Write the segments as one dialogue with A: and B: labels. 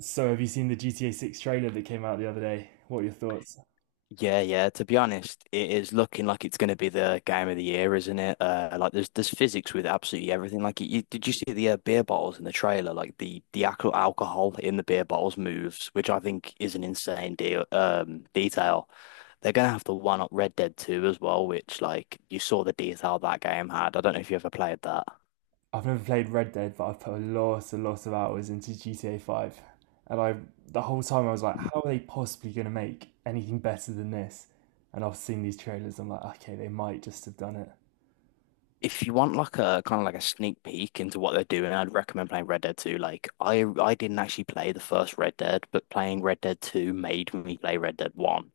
A: So, have you seen the GTA 6 trailer that came out the other day? What are your thoughts?
B: Yeah, yeah. To be honest, it is looking like it's going to be the game of the year, isn't it? Like there's physics with absolutely everything. Like you, did you see the beer bottles in the trailer? Like the actual alcohol in the beer bottles moves, which I think is an insane deal. Detail. They're gonna have to one up Red Dead 2 as well, which like you saw the detail that game had. I don't know if you ever played that.
A: I've never played Red Dead, but I've put a lot of hours into GTA 5. And I, the whole time I was like, how are they possibly going to make anything better than this? And I've seen these trailers, I'm like, okay, they might just have done it.
B: If you want like a kind of like a sneak peek into what they're doing, I'd recommend playing Red Dead 2. Like I didn't actually play the first Red Dead, but playing Red Dead 2 made me play Red Dead 1.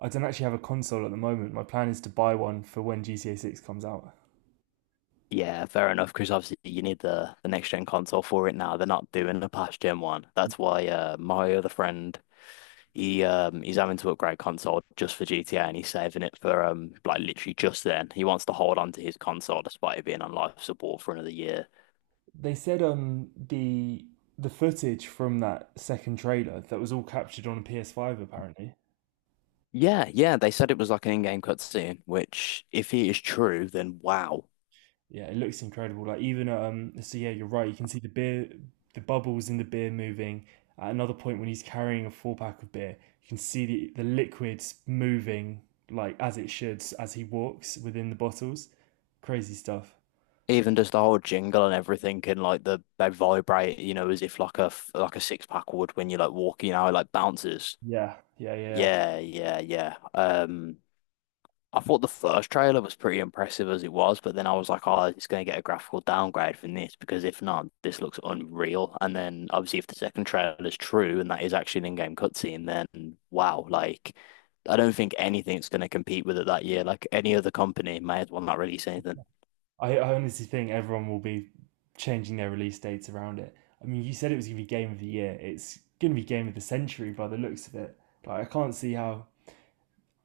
A: I don't actually have a console at the moment. My plan is to buy one for when GTA 6 comes out.
B: Yeah, fair enough, because obviously you need the next gen console for it now. They're not doing the past gen one. That's why my other friend he's having to upgrade console just for GTA and he's saving it for like literally just then. He wants to hold on to his console despite it being on life support for another year.
A: They said the footage from that second trailer that was all captured on a PS5 apparently.
B: Yeah, yeah, they said it was like an in-game cutscene, which if it is true, then wow.
A: Yeah, it looks incredible. Like even so yeah, you're right. You can see the beer, the bubbles in the beer moving. At another point, when he's carrying a four pack of beer, you can see the liquids moving like as it should as he walks within the bottles. Crazy stuff.
B: Even just the whole jingle and everything and like they vibrate, you know, as if like a like a six pack would when you're like walking, you know, it, like bounces.
A: Yeah, yeah, yeah, yeah.
B: Yeah, yeah, yeah. I thought the first trailer was pretty impressive as it was, but then I was like, oh, it's going to get a graphical downgrade from this because if not, this looks unreal. And then obviously, if the second trailer is true and that is actually an in-game cutscene, then wow, like I don't think anything's going to compete with it that year. Like any other company may as well not release anything.
A: I honestly think everyone will be changing their release dates around it. I mean, you said it was gonna be game of the year. It's gonna be game of the century by the looks of it. Like I can't see how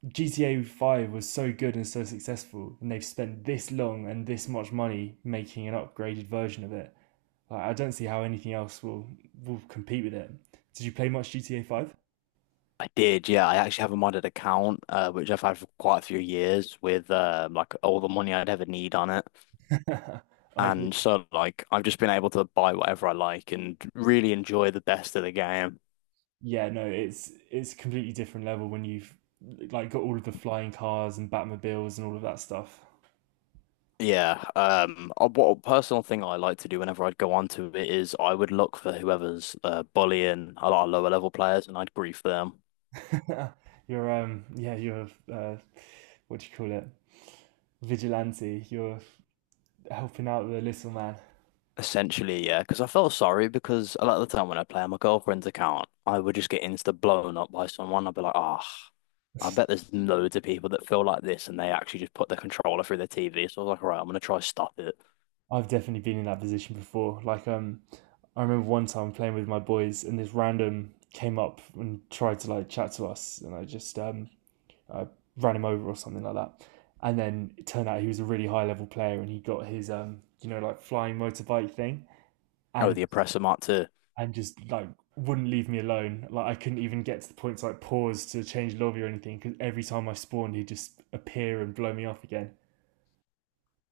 A: GTA 5 was so good and so successful, and they've spent this long and this much money making an upgraded version of it. Like, I don't see how anything will compete with it. Did you play much GTA 5?
B: I did, yeah. I actually have a modded account, which I've had for quite a few years with like all the money I'd ever need on it.
A: I did.
B: And so, like, I've just been able to buy whatever I like and really enjoy the best of the game.
A: Yeah, no, it's a completely different level when you've like got all of the flying cars and Batmobiles and all of that stuff.
B: Yeah. What a personal thing I like to do whenever I'd go onto it is I would look for whoever's bullying a lot of lower level players and I'd grief them.
A: You're what do you call it? Vigilante. You're helping out the little man.
B: Essentially, yeah, because I felt sorry because a lot of the time when I play on my girlfriend's account, I would just get insta blown up by someone. I'd be like, ah, I bet there's loads of people that feel like this and they actually just put the controller through their TV. So I was like, all right, I'm gonna try stop it.
A: I've definitely been in that position before. I remember one time playing with my boys, and this random came up and tried to like chat to us, and I just I ran him over or something like that. And then it turned out he was a really high level player, and he got his you know, like flying motorbike thing,
B: Oh,
A: and
B: the oppressor mark too.
A: and just like wouldn't leave me alone. Like I couldn't even get to the point to like pause to change lobby or anything because every time I spawned, he'd just appear and blow me off again.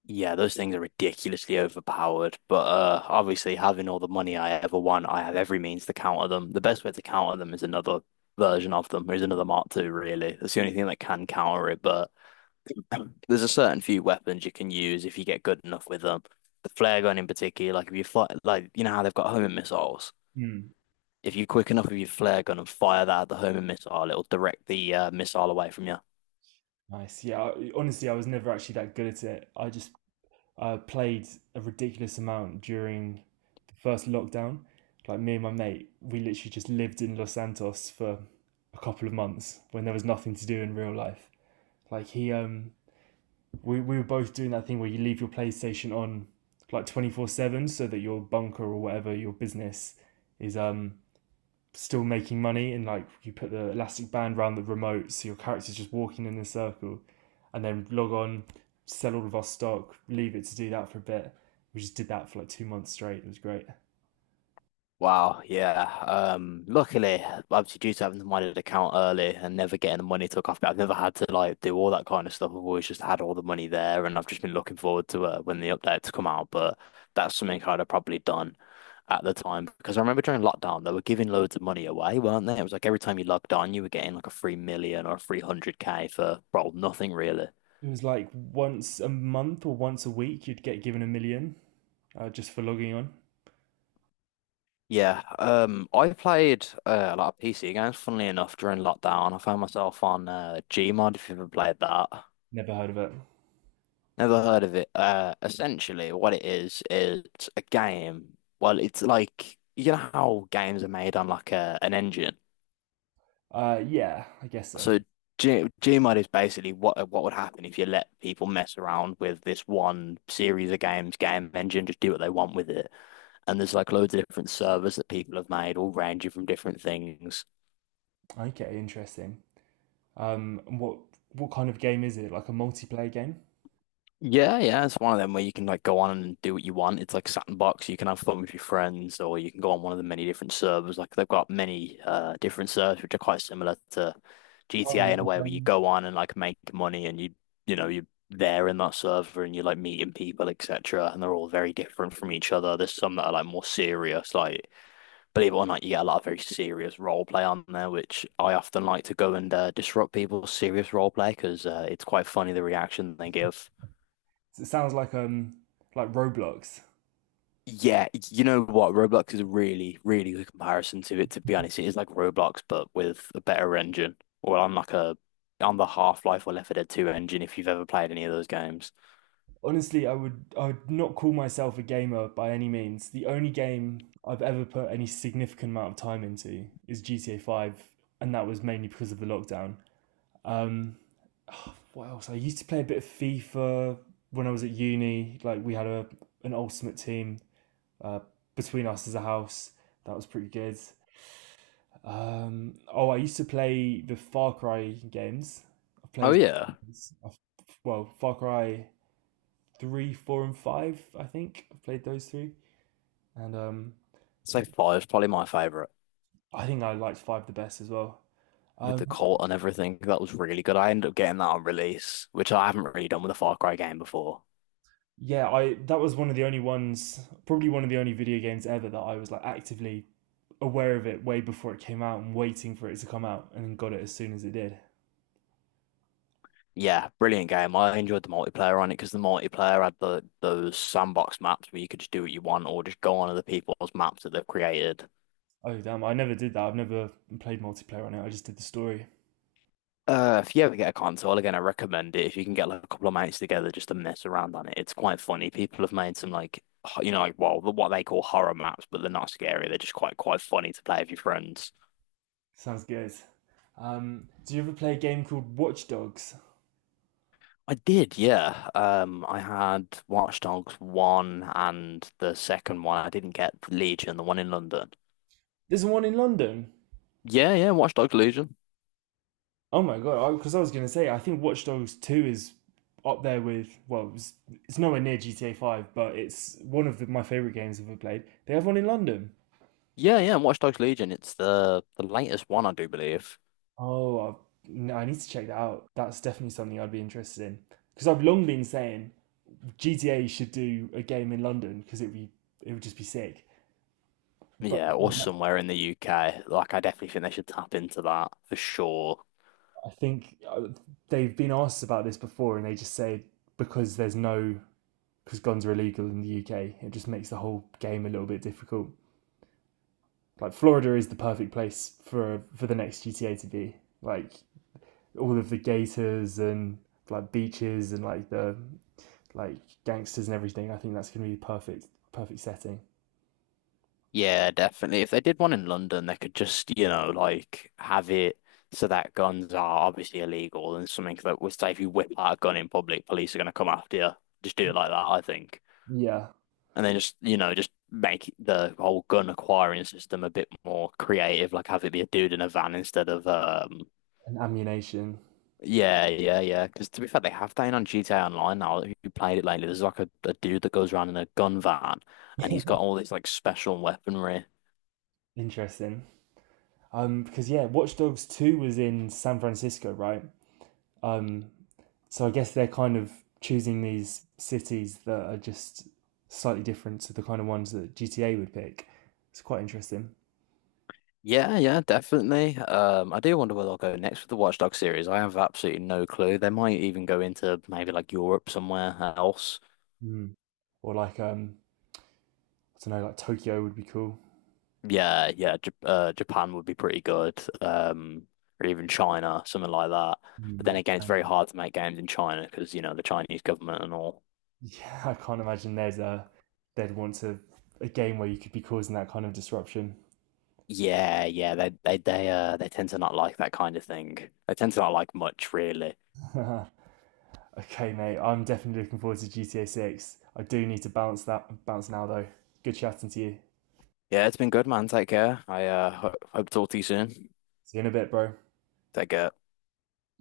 B: Yeah, those things are ridiculously overpowered. But obviously, having all the money I ever want, I have every means to counter them. The best way to counter them is another version of them, is another Mark II, really. That's the only thing that can counter it. But there's a certain few weapons you can use if you get good enough with them. The flare gun in particular, like if you fight, like you know how they've got homing missiles.
A: Mm.
B: If you're quick enough with your flare gun and fire that at the homing missile, it'll direct the missile away from you.
A: Nice. Yeah. Honestly, I was never actually that good at it. I played a ridiculous amount during the first lockdown. Like me and my mate, we literally just lived in Los Santos for a couple of months when there was nothing to do in real life. Like we were both doing that thing where you leave your PlayStation on like 24/7 so that your bunker or whatever your business is still making money, and like you put the elastic band around the remote so your character's just walking in a circle, and then log on, sell all of our stock, leave it to do that for a bit. We just did that for like 2 months straight. It was great.
B: Wow, yeah. Luckily, obviously due to having the money account early and never getting the money took off, but I've never had to like do all that kind of stuff. I've always just had all the money there, and I've just been looking forward to when the updates come out. But that's something I'd have probably done at the time because I remember during lockdown they were giving loads of money away, weren't they? It was like every time you logged on, you were getting like a free million or a 300k for, well, nothing really.
A: It was like once a month or once a week you'd get given a million, just for logging on.
B: Yeah, I played a lot of PC games, funnily enough, during lockdown. I found myself on Gmod, if you've ever played that.
A: Never heard of it.
B: Never heard of it. Essentially, what it is it's a game. Well, it's like you know how games are made on like a an engine.
A: Yeah, I guess so.
B: So G Gmod is basically what would happen if you let people mess around with this one series of games, game engine, just do what they want with it. And there's like loads of different servers that people have made, all ranging from different things.
A: Okay, interesting. um what what kind of game is it? Like a multiplayer game?
B: Yeah, yeah, it's one of them where you can like go on and do what you want. It's like sandbox. You can have fun with your friends, or you can go on one of the many different servers. Like they've got many different servers which are quite similar to
A: Oh
B: GTA
A: no,
B: in a way where you
A: um,
B: go on and like make money, and you know you're there in that server and you're like meeting people, etc. And they're all very different from each other. There's some that are like more serious. Like believe it or not, you get a lot of very serious role play on there, which I often like to go and disrupt people's serious role play because it's quite funny the reaction they give.
A: It sounds like Roblox.
B: Yeah, you know what? Roblox is a really, really good comparison to it, to be honest. It is like Roblox, but with a better engine, or on like a on the Half-Life or Left 4 Dead 2 engine, if you've ever played any of those games.
A: Honestly, I would not call myself a gamer by any means. The only game I've ever put any significant amount of time into is GTA Five, and that was mainly because of the lockdown. Um, what else? I used to play a bit of FIFA when I was at uni. Like we had a an ultimate team uh, between us as a house. That was pretty good. Oh, I used to play the Far Cry games. I
B: Oh
A: played
B: yeah. I
A: Far Cry three, four, and five. I think I've played those three, and
B: Five is probably my favorite
A: I think I liked five the best as well.
B: with the
A: Um,
B: cult and everything. That was really good. I ended up getting that on release, which I haven't really done with a Far Cry game before.
A: yeah, I that was one of the only ones, probably one of the only video games ever that I was like actively aware of it way before it came out and waiting for it to come out, and then got it as soon as it did.
B: Yeah, brilliant game. I enjoyed the multiplayer on it because the multiplayer had the those sandbox maps where you could just do what you want or just go on other people's maps that they've created.
A: Oh damn! I never did that. I've never played multiplayer on it. I just did the story.
B: If you ever get a console, again, I recommend it. If you can get like a couple of mates together just to mess around on it, it's quite funny. People have made some like, you know, like what they call horror maps, but they're not scary. They're just quite funny to play with your friends.
A: Sounds good. Do you ever play a game called Watch Dogs?
B: I did, yeah. I had Watch Dogs one and the second one. I didn't get Legion, the one in London.
A: There's one in London.
B: Yeah, yeah, Watch Dogs Legion.
A: Oh my god! Because I was gonna say, I think Watch Dogs Two is up there with, it's nowhere near GTA Five, but it's one of my favorite games I've ever played. They have one in London.
B: Yeah, yeah, Watch Dogs Legion. It's the latest one, I do believe.
A: Oh, I've, no, I need to check that out. That's definitely something I'd be interested in because I've long been saying GTA should do a game in London because it would just be sick. But
B: Yeah, or somewhere in the UK. Like, I definitely think they should tap into that for sure.
A: I think they've been asked about this before, and they just say because there's no because guns are illegal in the UK, it just makes the whole game a little bit difficult. Like Florida is the perfect place for the next GTA to be. Like all of the gators and like beaches and like gangsters and everything. I think that's gonna be perfect setting.
B: Yeah, definitely. If they did one in London, they could just, you know, like have it so that guns are obviously illegal and something that would say if you whip out a gun in public, police are going to come after you. Just do it like that, I think.
A: Yeah,
B: And then just, you know, just make the whole gun acquiring system a bit more creative, like have it be a dude in a van instead of,
A: and ammunition.
B: yeah, yeah, yeah. Because to be fair, they have that in on GTA Online now. If you played it lately, there's like a dude that goes around in a gun van and he's got all this like special weaponry.
A: Interesting. Because yeah, Watch Dogs Two was in San Francisco, right? Um, so I guess they're kind of choosing these cities that are just slightly different to the kind of ones that GTA would pick. It's quite interesting.
B: Yeah, yeah, definitely. I do wonder where they'll go next with the Watch Dogs series. I have absolutely no clue. They might even go into maybe like Europe somewhere else.
A: Mm. Or like I don't know, like Tokyo would be cool.
B: Yeah, yeah, J Japan would be pretty good. Or even China, something like that.
A: Mm.
B: But then
A: Like,
B: again, it's very hard to make games in China because, you know, the Chinese government and all.
A: yeah, I can't imagine there's a they'd want a game where you could be causing that kind of disruption.
B: Yeah, yeah, they they tend to not like that kind of thing. They tend to not like much, really.
A: Okay, mate, I'm definitely looking forward to GTA Six. I do need to bounce that bounce now though. Good chatting to you.
B: Yeah, it's been good, man. Take care. I ho Hope to talk to you soon.
A: See you in a bit, bro.
B: Take care.